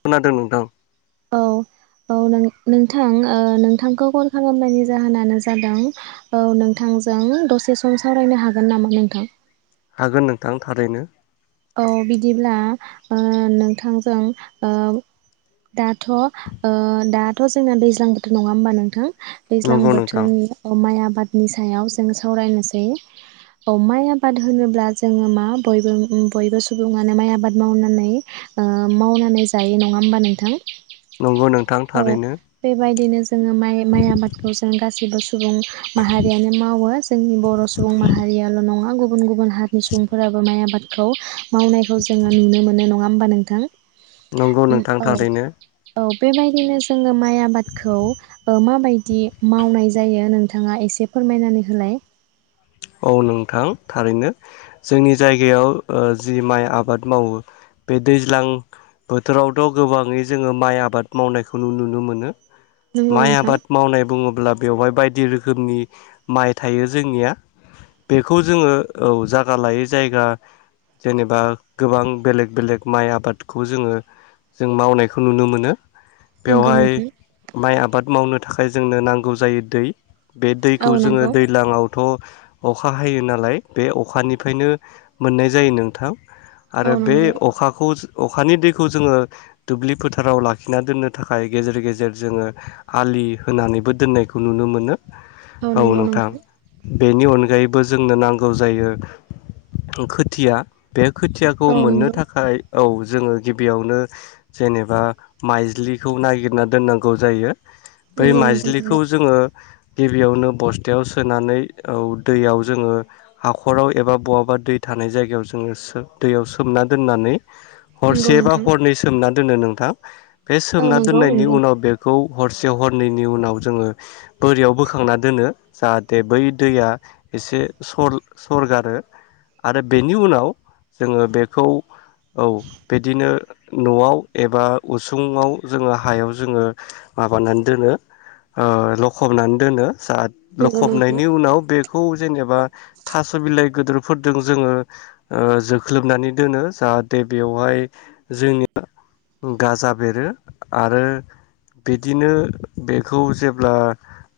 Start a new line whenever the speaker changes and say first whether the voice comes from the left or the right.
left: खोनादों नोंथां
right: औ औ नों-नोंथां ओ नोंथांखौ कल खालामनायनि जाहोनानो जादों औ नोंथांजों दसे सम सावरायनो हागोन नामा नोंथां?
left: हागोन नोंथां थारैनो
right: औ बिदिब्ला ओ नोंथांजों ओ दाथ' ओ दाथ' जोंना दैज्लां बोथोर नङा होमबा नोंथां दैज्लां
left: नंगौ नोंथां
right: बोथोरनि ओ माइ आबादनि सायाव जों सावरायनोसै। औ माइ आबाद होनोब्ला जोंङो मा बयबो बयबो सुबुंङानो माइ आबाद मावनानै ओ मावनानै जायो नंङा होमबा नोंथां?
left: नंगौ नोंथां थारैनो
right: जोंङो माइ माइ आबादखौ जों गासिबो स सुबुं माहारियानो मावो। जोंनि बर' सुबुं माहारियाल' नंङा गुब गुबुन गुबुन हारिनि सुबुंफोराबो माइ आबादखौ मावनायखौ जोंङो नुनो मोनो नंङा होमबा नोंथां?
left: नंगौ
right: उम
left: नोंथां
right: औ
left: थारैनो
right: औ बेबायदिनो जों ङो माइ आबादखौ ओ माबायदि मावनाय जायो नोंथां नोंथांङा एसे फोरमायनानै होलाय।
left: औ नोंथां थारैनो। जोंनि जायगायाव ओ जि माइ आबाद मावो बे दैज्लां बोथोरावथ' गोबांङै जोंङो माइ आबाद मावनायखौ नुनो मोनो।
right: नंगौ
left: माइ
right: नोंथां
left: आबाद मावनाय बुंङो ब्ला बेवहाय बायदि रोखोमनि माइ थायो जोंनिया। बेखौ जोंङो औ जागा लायै जायगा जेनेबा गोबां बेलेग बेलेग माइ आबादखौ जोंङो जों मावनायखौ नुनो मोनो।
right: नंगौ
left: बेवहाय
right: नोंथां
left: माइ आबाद मावनो थाखाय जोंनो नांगौ जायो दै बे
right: औ
left: दैखौ जोंङो
right: नंगौ
left: दैज्लांङावथ' अखा हायो नालाय बे अखानिफ्रायनो मोननाय जायो नोंथां। आरो
right: औ
left: बे
right: नंगौ
left: अखाखौ अखानि दैखौ जोंङो दुब्लि फोथाराव लाखिना दोननो थाखाय गेजेर गेजेर जोंङो आलि होनानैबो दोननायखौ नुनो मोनो।
right: औ नंगौ नोंथां
left: बेनि अन गायैबो जोंनो नांगौ जायो खोथिया। बे खोथियाखौ
right: औ
left: मोननो
right: नंगौ
left: थाखाय औ जोंङो गिबियावनो जेनेबा माइज्लिखौ नागिरना दोननांगौ जायो। बै
right: नंगौ नोंथां
left: माइज्लिखौ
right: नंगौ
left: जोंङो गिबियावनो बस्थायाव सोनानै औ दैयाव जोंङो हाखराव एबा बहाबा दै थानाय जायगायाव जोंङो दैयाव सोमना दोननानै
right: नंगौ
left: हरसे बा
right: नोंथां
left: हरनै सोमनानै दोनो नोंथां बे
right: औ
left: सोमना
right: नंगौ
left: दोननायनि
right: नंगौ
left: उनाव बेखौ हरसे हरनैनि उनाव जोङो बोरियाव बोखांना दोनो जाहाथे बै दैया एसे स सरगारो आरो बेनि उनाव जोङो बेखौ औ बिदिनो न'आव एबा उसुंङाव जोङो हायाव जोङो माबानानै दोनो ओ लखबनानै दोनो साथ
right: नंगौ नोंथां
left: लखबनायनि उनाव बे खौ जेनेबा थास' बिलाइ गदोर फोरदों जोङो जोख्लोबनानै दोनो जाहाथे बेवहाय जोंनिया गाजा बेरो आरो बिदिनो बेखौ जेब्ला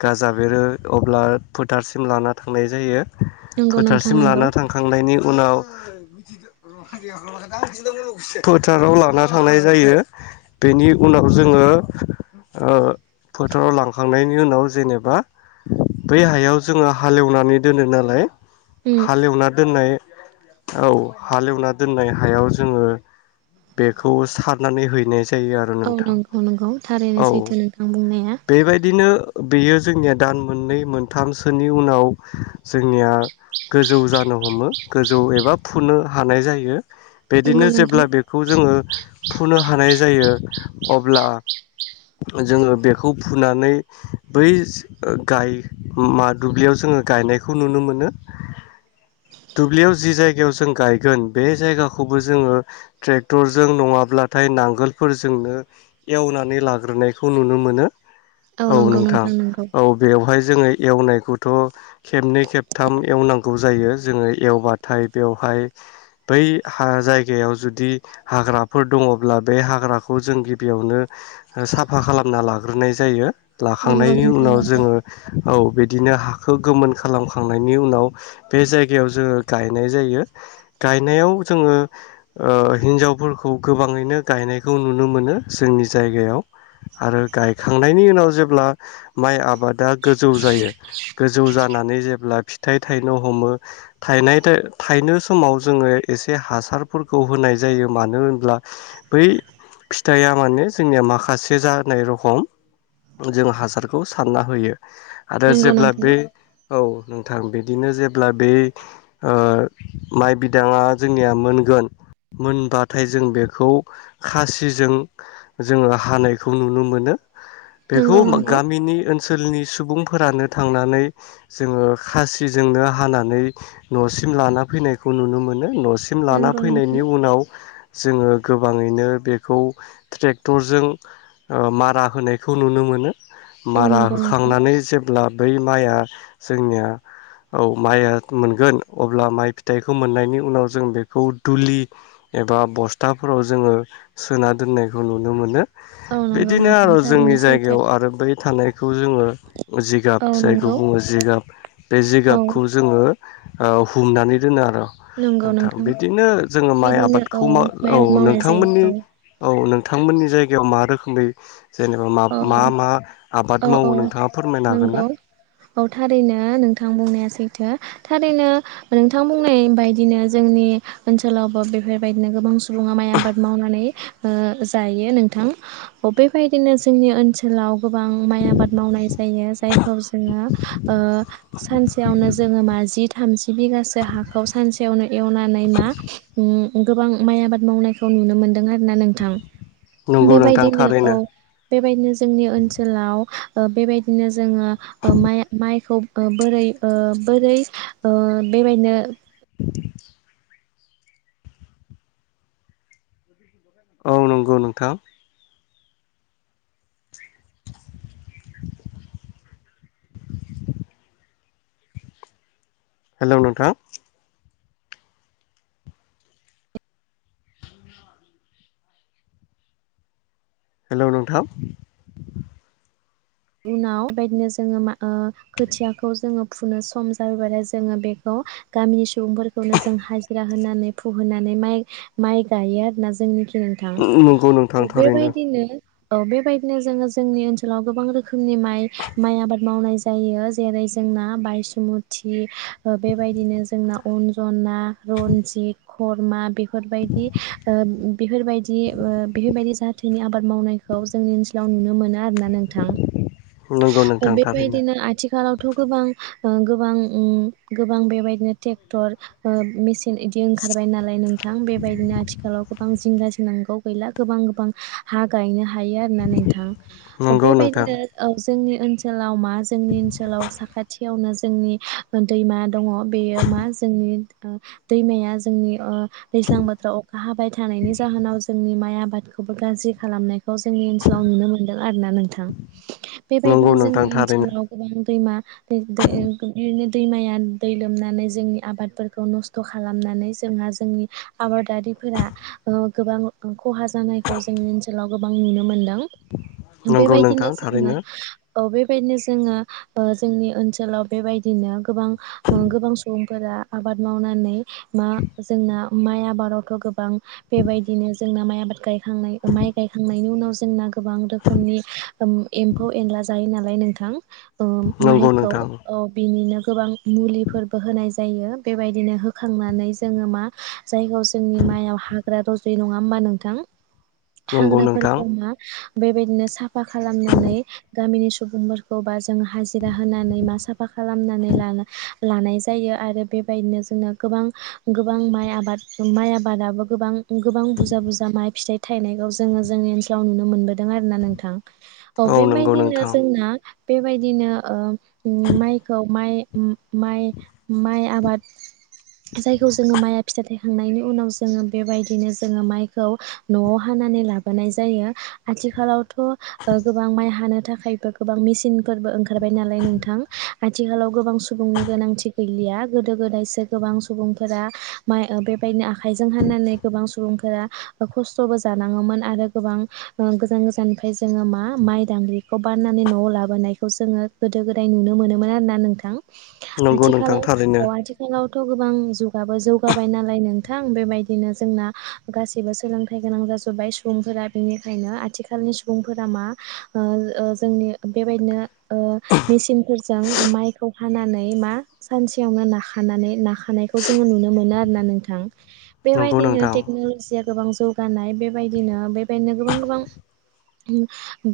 left: गाजा बेरो अब्ला फोथारसिम लानानै थांनाय जायो
right: नंगौ नोंथां
left: फोथारसिम
right: नंगौ
left: लाना थांखांनायनि उनाव फोथाराव लान थांनाय जायो बेनि उनाव जोङो ओ फोथाराव लांखांनायनि उनाव जेनेबा बै हायाव जोङो हालेवनानै दोनो नालाय
right: उम
left: हालेवना दोननाय औ हालेवना दोननाय हायाव जोङो बेखौ सारनानै हैनाय जायो आरो
right: औ
left: नोंथां
right: नंगौ नंगौ थारैनो
left: औ
right: सैथो नोंथां बुंनाया
left: बेबायदिनो बेयो जोंनिया दान मोननै मोनथामसोनि नि उनाव जोंनिया गोजौ जानो हमो गोजौ एबा फुनो हानाय जायो
right: नंगौ
left: बिदिनो
right: नोंथां
left: जेब्ला बेखौ जोङो फुनो हानाय जायो अब्ला जोङो बेखौ फुनानै बै गाय मा दुब्लियाव जोङो गायनायखौ नुनो मोनो दुब्लियाव जि जायगायाव जों गायगोन बे जायगाखौबो जोङो ट्रेक्टरजों नङाब्लाथाय नांगोलफोरजोंनो एवनानै लाग्रोनायखौ नुनो मोनो
right: औ नंगौ नोंथां नंगौ
left: जोङो एवनायखौ थ' खेबनै खेबथाम एवनांगौ जायो जोङो एवबाथाय बेवहाय बै हा जायगायाव जुदि हाग्राफोर दङब्ला बे हाग्राखौ जों गिबियावनो साफा खालामना लाग्रोनाय जायो
right: नंगौ
left: लाखांनायनि
right: नोंथां
left: उनाव जोङो औ बे बिदिनो हाख खौ गोमोन खालामखांनायनि उनाव बे जायगायाव जोङो गायनाय जायो गायनायाव जोङो ओ हिन्जावफोरखौ गोबाङैनो गायनायखौ नुनो मोनो जोंनि जायगायाव आरो गायखांनायनि उनाव जेब्ला माइ आबादा गोजौ जायो गोजौ जानानै जेब्ला फिथाइ थाइनो हमो थायनाय थाइनो समाव जोङो एसे हासारफोरखौ होनाय जायो मानो होनब्ला बै फिथाइया माने जोंनिया माखासे जानाय रखम जों हासारखौ सानना होयो आरो
right: नंगौ नंगौ
left: जेब्ला
right: नोंथां
left: बे औ नोंथां बिदिनो जेब्ला बे ओ माइ बिदाङा जोंनिया मोनगोन मोनबाथाय जों बेखौ खासिजों जोङो हानायखौ नुनो मोनो बेखौ
right: नंगौ नंगौ
left: गामिनि ओनसोल ओनसोलनि सुबुंफोरानो थांनानै जोङो खासिजोंनो हानानै न'सिम लाना फैनायखौ नुनो मोनो न सिम लाना
right: नंगौ
left: फैनायनि
right: नोंथां
left: उनाव जोङो गोबाङैनो बेखौ ट्रेक्टरजों मारा होनायखौ नुनो मोनो
right: औ
left: मारा
right: नंगौ नोंथां
left: होखांनानै जेब्ला बै माइआ जोंनिया औ माइया मोनगोन अब्ला माइ फिथाइखौ मोननायनि उनाव जों बेखौ दुलि एबा बस्थाफोराव जोङो सोना दोननायखौ नुनो मोनो।
right: औ नंगौ
left: बिदिनो
right: नोंथां
left: आरो जोंनि
right: थारैनो सैथो
left: जायगायाव आरो बै थानाय खौ जोङो
right: औ
left: जायखौ
right: नंगौ
left: बुङो जिगाब बे
right: औ
left: जिगाबखौ जोङो ओ हुंनानै दोनो आरो नोंथां बिदिनो जोङो माइ
right: बिदिनो
left: आबादखौ
right: माइ
left: औ
right: आबाद मावनाय जायो
left: नोंथांमोननि
right: औ
left: औ नों थांमोननि जायगायाव मा रोखोमै जेनेबा मा मा
right: औ
left: मा
right: औ
left: आबाद
right: औ
left: मावो नोंथाङा फोरमायनो हागोन
right: नंगौ
left: ना?
right: औ थारैनो नोंथां बुंनाया सैथो थारैनो नोंथां बुंनाय बायदिनो जोंनि ओनसोलावबो बेफोरबायदिनो गोबां सुबुङा माइ आबाद मावनानै ओ जायो नोंथां औ बेबायदिनो जो जोंनि ओनसोलाव गोबां माइ आबाद मावनाय जायो जायखौ जोङो ओ सानसेयावनो जोङो माजि थामजि बिगासो हाखौ सानसेयावनो एवनानै मा ओम गोबां माइ आबाद मावनायखौ नुनो मोनदों आरोना नोंथां।
left: नंगौ नोंथां
right: बेबायदिनो औ
left: थारैनो
right: जोंनि ओनसोलाव ओ बेबायदिनो जोङो ओ माइ माइखौ ओ बोरै ओ बोरै ओ बेबायनो
left: औ नंगौ नोंथां हेलौ नोंथां हेलौ नोंथां
right: उनाव बेबायदिनो जोङो मा ओ खोथियाखौ जोङो फुनो सम जायोबथाय जोङो बेखौ गामिनि सुबुंफोरखौनो जों हाजिरा होनानै फुहोनानै माइ माइ गायो आरोना जोंनि खै नोंथां।
left: नंगौ नोंथां
right: ओ
left: थारैनो
right: बेबायदिनो ओ बेबायदिनो जोङो जोंनि ओनसोलाव गोबां रो खोमनि माइ माइ आबाद मावनाय जायो जेरै- जोंना बायसुमुथि ओ बेबायदिनो जोंना अनजना रनजित खरमा बे फोरबायदि ओ बेफोरबायदि ओ बेफोरबायदि जा थोनि आबाद मावनायखौ जोंनि ओनसोलाव नुनो मोनो आरोना नोंथां।
left: नोंगौ नोंथां थारैनो।
right: थ' गोबां ओ गोबां उम गोबां बेबायदिनो टेक्टर ओ मिसि यिं इदि ओंखारबाय नालाय नोंथां बेबायदिनो आथिखालाव गोबां जिंगासि नांगौ गैला गोबां गोबां हा गायनो हा हायो आरोना नोंथां
left: नंगौ नोंथां
right: बेबायदिनो औ जोंनि ओनसो लाव मा जोंनि ओनसोलाव साखाथियावनो जोंनि दैमा दङ बेयो मा जोंनि ओ दैमाया जोंनि ओ दैज्लां बोथोराव अखा हाबाय थानायनि जाहोनाव जोंनि माइ आबादखौबो गाज्रि खालामनाय जोंनि ओनसोलाव नुनो मोनदों आरो ना नोंथां
left: नंगौ
right: बेबायदिनो जोंनि
left: नोंथां थारैनो
right: ओनसोलाव गोबां सैमा बे दै ओ गो बि नो दैमाया दै लोमनानै जोंनि आबादफोरखौ नस्थ' खालामनानै जोंहा जोंनि आबादारिफोरा गोबां खहा जानायखौ जोंनि ओनसोलाव गोबां नुनो मोनदों।
left: नंगौ
right: बेबायदिनो
left: नोंथां
right: जोङो
left: थारैनो
right: औ बे बेबायदिनो जोङो जोंनि ओनसोलाव बेबायदिनो गोबां गोबां सुबुं फोरा आबाद मावनानै मा जोंना माइ आबादावथ' गोबां बेबायदिनो जोंना माइ आबाद गाय खांनाय ओ माइ गायखांनायनि उनाव जोंना गोबां रोखोमनि ओम एम्फौ एनला जायो नालाय नोंथां
left: नंगौ
right: माइखौ
left: नोंथां
right: बिनिनो गोबां मुलिफोरबो होनाय जायो बेबायदिनो होखांनानै जोङो मा जायगायाव जोंनि माइआव हाग्रा रज' जायो नङा होमबा नोंथां
left: नंगौ नोंथां
right: हाग्राफोरखौ मा बेबायदिनो साफा खालाम नानै गामिनि सुबुंफोरखौ बाज जों हाजिरा होनानै मा साफा खालामनानै लानो लानाय जायो आरो बेबायदिनो जोंनो गोबां गोबां माइ आबाद माइ आबादाबो गोबां गोबां बुरजा बुरजा माइ फिथाइ थायनायखौ जोङो जोंनि ओनसोलाव नुनो मोनबोदों आरोना नोंथां औ
left: नंगौ
right: बेबायदिनो
left: नोंथां
right: जोंना बेबायदिनो माइखौ माइ माइ माइ आबाद जायखौ जोङो माइआ फिथ थायखांनायनि उनाव जोङो बेबायदिनो जोङो माइखौ न'आव हानानै लाबोनाय जायो आथिखालावथ' गोबां माइ हानो थाखायबो गोबां मेसिनफोरबो ओंखार ओंखारबाय नालाय नोंथां आथिखाालाव गोबां सुबुंनि गोनांथि गै या गोदो गोदायसो गोबां सुबुंफोरा माय बेबायदिनो आख खायजों हाननानै गोबां सुबुंफोरा खस्थ'बो जानाङोमोन आरो गोबां ओ गोजान गोजाननिफ्राय जोङो मा माइ दांग्रिखौ बाननानै न'आव लाबोनायखौ जोङो गोदो गोदाय नुनो मोनोमोन आरोना नोंथां।
left: नंगौ नोंथां
right: आथिखालाव
left: थारैनो
right: औ आथिखालावथ' त' गोबां जुगाबो जौगाबाय नालाय नोंथां बेबायदिनो जोंना गासैबो सोलोंथाइ गोनां जाजोब्बाय सुबुंफोरा बेनिखायनो आथिखालनि सु सुबुंफोरा मा ओ ओ जोंनि बेबायदिनो ओ मेसिनफोरजों माइखौ हानानै मा सानसेयावनो नाखानानै नाखानायखौ जोङो नुनो मोनो आरोना नोंथां।
left: नंगौ
right: बेबायदिनो
left: नोंथां
right: टेक्न'लजिया गोबां जौगानाय बेबायदिनो बेबायदिनो गोबां गोबां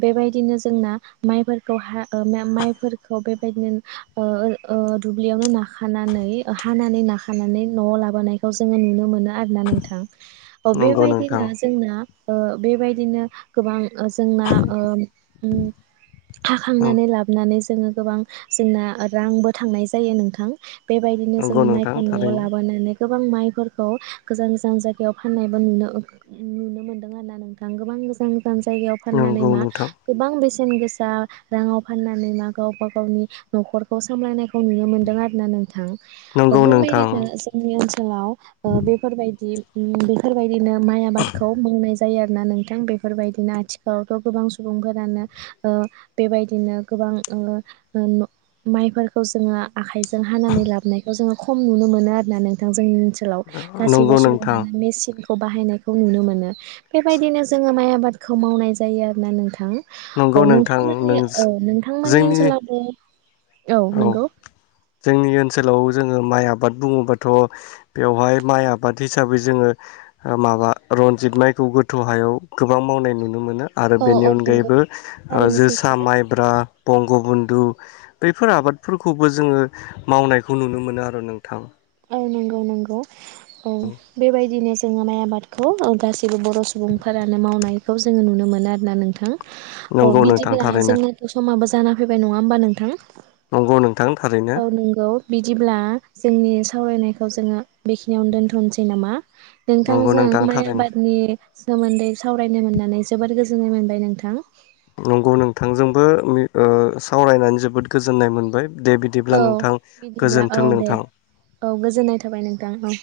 right: बेबायदिनो जोंना माइफोरखौ हा ओ माइफोरखौ बेबायदिनो ओ ओ दुब्लियावनो नाखानानै हानानै नाखानानै न'आव लाबोनायखौ जोङो नुनो मोनो आरोना नोंथां। औ
left: नंगौ नोंथां
right: बेबायदिनो जोंना ओ बेबायदिनो गोबां जोंना ओ उम हाखांनानै लाबोनानै जोङो गोबां जोंना रांबो थांनाय जायो नोंथां बेबायदिनो
left: नंगौ
right: जोङो
left: नोंथां
right: माइखौ न'आव
left: थारैनो
right: लाबोनानै गोबां माइफोरखौ गोजान गोजान जायगायाव फाननायबो नुनो ओ नुनो मोनदों आरोना नोंथां गोबां गोजान गोजान जायगायाव फाननानै
left: नंगौ
right: मा
left: नोंथां
right: गोबां बेसे बेसेन गोसा राङाव फाननानै मा गावबा गावनि न'खरखौ सामलायनायखौ नुनो मोनदों आरोना नोंथां। अ
left: नंगौ नोंथां
right: बेबादिनो जोंनि ओनसो ओलाव ओ बेफोरबायदि उम बेफोरबायदिनो माइ आबादखौ मावनाय जायो आरो ना नोंथां बे बेफोरबायदिनो आथिखालावथ' गोबां सुबुंफोरानो ओ बेबायदिनो गोबां ओ न' माइफोरखौ जोङो आखाइजों हानानै लाबोनायखौ जोङो खम नुनो मोनो आरोना नोंथां जोंनि ओनसोलाव। गासैबो
left: नंगौ नोंथां
right: सुबुङानो मेसिन खौ बाहायनायखौ नुनो मोनो बेबायदिनो जोङो माइ आ आबादखौ मावनाय जायो आरोना नोंथां।
left: नंगौ
right: औ
left: नोंथां
right: नोंथांमोननि
left: नों
right: औ नोंथांमोननि
left: जोंनि
right: ओनसोलावबो। औ नोंगौ
left: जोंनि ओनसोलाव जोङो माइ आबाद बुङोबाथ' बेवहाय माइ आबाद हिसाबै जोङो माबा रन्जित माइखौ गोथौ हायाव गोबां मावनाय नुनो मोनो। आरो
right: औ
left: बेनि
right: औ नंगौ
left: अनगायैबो ओ
right: थारैनो
left: जोसा
right: सैथो
left: माइब्रा बंग बन्धु बेफोर आबादफोरखौबो जोङो मावनायखौ नुनो मोनो आरो नोंथां।
right: औ नोंगौ नोंगौ औ बेबायदिनो जोङो माइ आबादखौ ओ गासैबो बर' सुबुंफोरानो मावनायखौ जोङो नुनो मोनो आरोना नोंथां। अ
left: नंगौ नोंथां
right: बिदिब्ला
left: थारैनो
right: जोंनाथ' समाबो जा जाना फैबाय नङा ओमबा नोंथां।
left: नंगौ नों
right: औ नंगौ बिदिब्ला। जोंनि सावरायनायखौ जोंङो। बेखिनियावनो दोनथनोसै नामा
left: नंगौ
right: नोंथांजों
left: नोंथां
right: माइ
left: थारैनो
right: आबादनि। सोमोन्दै सावरायनो मोननानै जोबोर गोजोननाय मोनबाय नोंथां।
left: नंगौ नोंथांजोंबो ओ सावरायनानै जोबोद गोजोननाय मोनबाय। दे बिदिब्ला
right: औ
left: नोंथां
right: बिदिब्ला औ
left: गोजोन्थों
right: दे
left: नोंथां
right: औ गोजोननाय थाबाय नोंथां औ।